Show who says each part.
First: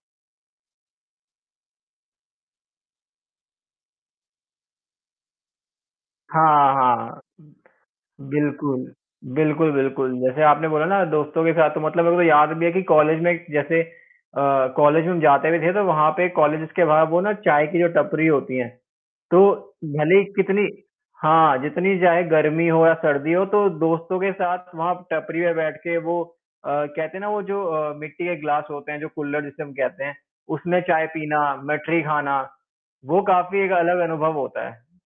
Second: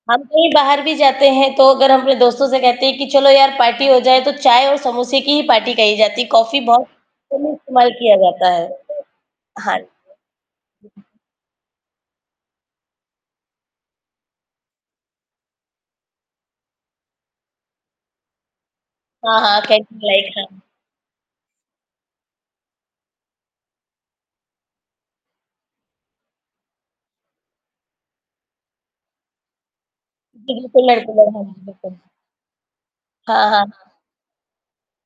Speaker 1: हम कहीं बाहर भी जाते हैं, तो अगर हम अपने दोस्तों से कहते हैं कि चलो यार पार्टी हो जाए, तो चाय और समोसे की ही पार्टी कही जाती है, कॉफ़ी
Speaker 2: हाँ,
Speaker 1: बहुत
Speaker 2: हाँ
Speaker 1: कम ही
Speaker 2: उम,
Speaker 1: इस्तेमाल किया जाता है।
Speaker 2: बिल्कुल। बिल्कुल,
Speaker 1: हाँ।
Speaker 2: बिल्कुल जैसे आपने बोला ना, दोस्तों के साथ तो मतलब मेरे को तो याद भी है कि कॉलेज में एक जैसे अ, कॉलेज में हम जाते भी थे, तो वहाँ पे कॉलेजेज़ के बाहर वो ना चाय की टपरी होती हैं।
Speaker 1: हाँ,
Speaker 2: तो
Speaker 1: हाँ, कैंटीन
Speaker 2: भले ही
Speaker 1: लाइक हाँ।
Speaker 2: कितनी हाँ, जितनी चाहे गर्मी हो या सर्दी हो, तो दोस्तों के साथ वहाँ टपरी पे बैठ के वो अ, कहते है ना वो जो अ, मिट्टी के ग्लास होते हैं, जो कुल्हड़ जिसे हम कहते हैं,
Speaker 1: जी,
Speaker 2: उसमें
Speaker 1: बिल्कुल,
Speaker 2: चाय
Speaker 1: [unintelligible]
Speaker 2: पीना,
Speaker 1: हाँ जी, बिल्कुल।
Speaker 2: मठरी खाना, वो
Speaker 1: हाँ,
Speaker 2: काफ़ी
Speaker 1: हाँ,
Speaker 2: एक
Speaker 1: हाँ।
Speaker 2: अलग अनुभव होता है।